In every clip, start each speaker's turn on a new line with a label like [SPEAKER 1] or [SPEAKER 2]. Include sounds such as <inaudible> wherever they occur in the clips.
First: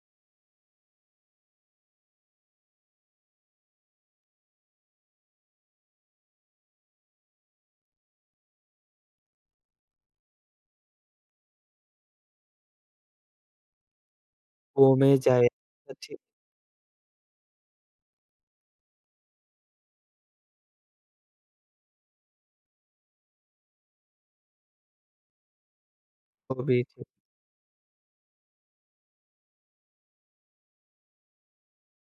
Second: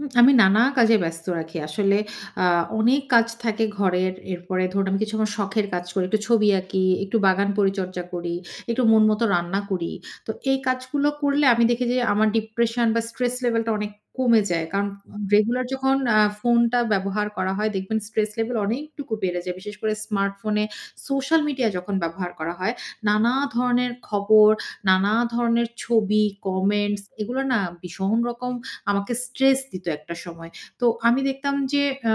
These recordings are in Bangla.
[SPEAKER 1] উম আমি নানা কাজে ব্যস্ত রাখি। আসলে আ অনেক কাজ থাকে ঘরের এরপরে ধরুন আমি কিছু আমার শখের কাজ করি, একটু ছবি আঁকি। একটু বাগান পরিচর্যা করি, একটু মন মত রান্না করি। তো এই কাজগুলো করলে আমি দেখি যে আমার ডিপ্রেশন বা স্ট্রেস লেভেলটা অনেক কমে যায়। কারণ
[SPEAKER 2] কমে যায়।
[SPEAKER 1] রেগুলার
[SPEAKER 2] তা
[SPEAKER 1] যখন
[SPEAKER 2] ঠিক।
[SPEAKER 1] আ ফোনটা ব্যবহার করা হয় দেখবেন স্ট্রেস লেভেল অনেকটুকু বেড়ে যায়। বিশেষ করে স্মার্টফোনে সোশ্যাল মিডিয়া যখন ব্যবহার করা হয় নানা ধরনের খবর, নানা ধরনের ছবি, কমেন্টস
[SPEAKER 2] <unintelligible>
[SPEAKER 1] এগুলা না ভীষণ রকম আমাকে স্ট্রেস দিত একটা সময়। তো আমি দেখতাম যে আ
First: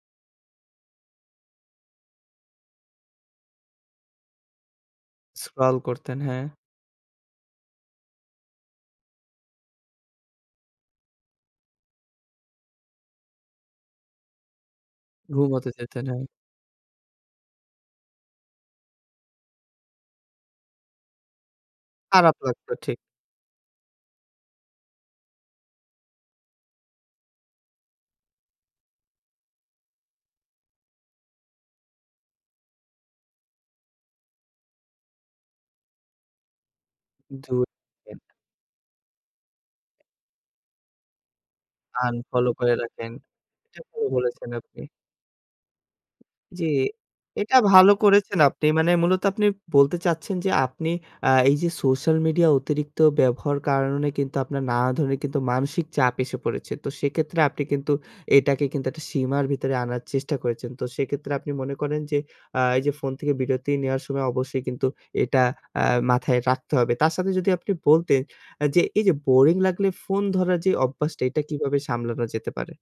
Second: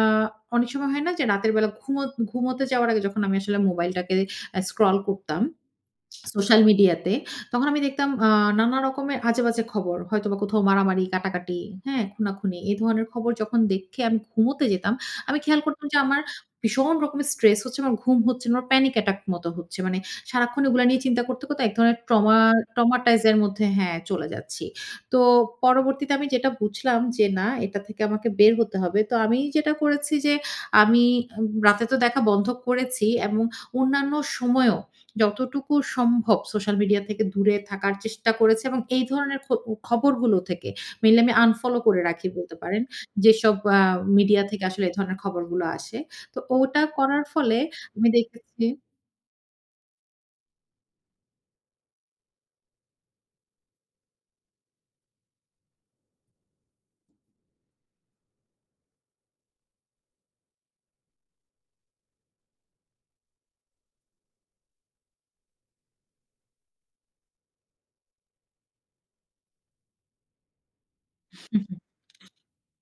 [SPEAKER 1] অনেক সময় হয় না যে রাতের বেলা ঘুমত ঘুমুতে যাওয়ার আগে যখন আমি আসলে মোবাইলটাকে আ স্ক্রল করতাম।
[SPEAKER 2] স্ক্রল করতেন, হ্যাঁ।
[SPEAKER 1] সোশ্যাল মিডিয়া তে। তখন আমি দেখতাম আ নানা রকমের আজেবাজে খবর। হয়তোবা কোথাও মারামারি, কাটাকাটি, হ্যাঁ? খুনাখুনি। এ ধরনের খবর যখন দেখে আমি ঘুমুতে যেতাম। আমি খেয়াল
[SPEAKER 2] ঘুমোতে
[SPEAKER 1] করতাম যে
[SPEAKER 2] যেতেন।
[SPEAKER 1] আমার
[SPEAKER 2] হ্যাঁ।
[SPEAKER 1] ভীষণ রকমের স্ট্রেস হচ্ছে, আমার ঘুম হচ্ছে না, আমার প্যানিক অ্যাটাক মত হচ্ছে। মানে সারাক্ষণ এগুলা নিয়ে চিন্তা করতে, করতে এক ধরনের
[SPEAKER 2] খারাপ
[SPEAKER 1] ট্রমার
[SPEAKER 2] লাগতো ঠিক।
[SPEAKER 1] ট্রমাটাইজ এর মধ্যে হ্যাঁ চলে যাচ্ছি। তো পরবর্তীতে আমি যেটা বুঝলাম যে, "না এটা থেকে আমাকে বের হতে হবে" তো আমি যেটা করেছি যে আমি এ্যা রাতে তো দেখা বন্ধ করেছি এবং অন্যান্য সময়েও যতটুকু সম্ভব সোশ্যাল মিডিয়া থেকে দূরে
[SPEAKER 2] দূর।
[SPEAKER 1] থাকার
[SPEAKER 2] এ
[SPEAKER 1] চেষ্টা করেছি এবং এই ধরনের খ খবরগুলো থেকে মেইনলি আমি আনফলো করে রাখি
[SPEAKER 2] আনফলো
[SPEAKER 1] বলতে
[SPEAKER 2] করে
[SPEAKER 1] পারেন।
[SPEAKER 2] রাখেন।
[SPEAKER 1] যেসব আ
[SPEAKER 2] এটা ভালো
[SPEAKER 1] মিডিয়া
[SPEAKER 2] বলেছেন
[SPEAKER 1] থেকে
[SPEAKER 2] আপনি।
[SPEAKER 1] আসলে এ ধরনের খবরগুলো আসে। তো
[SPEAKER 2] জি,
[SPEAKER 1] ওটা করার
[SPEAKER 2] এটা
[SPEAKER 1] ফলে
[SPEAKER 2] ভালো
[SPEAKER 1] আমি
[SPEAKER 2] করেছেন আপনি।
[SPEAKER 1] দেখেছি
[SPEAKER 2] মানে মূলত আপনি বলতে চাচ্ছেন যে, আপনি আ এই যে সোশ্যাল মিডিয়া অতিরিক্ত ব্যবহার কারণে কিন্তু আপনার নানা ধরনের কিন্তু মানসিক চাপ এসে পড়েছে। তো সেক্ষেত্রে আপনি কিন্তু এটাকে কিন্তু একটা সীমার ভিতরে আনার চেষ্টা করেছেন। তো সেক্ষেত্রে আপনি মনে করেন যে, আ এই যে ফোন থেকে বিরতি নেওয়ার সময় অবশ্যই কিন্তু এটা আ মাথায় রাখতে হবে। তার সাথে যদি আপনি বলতেন আ যে, এই যে বোরিং লাগলে ফোন ধরার যে অভ্যাসটা এটা কিভাবে সামলানো
[SPEAKER 1] <chuckles>
[SPEAKER 2] যেতে পারে?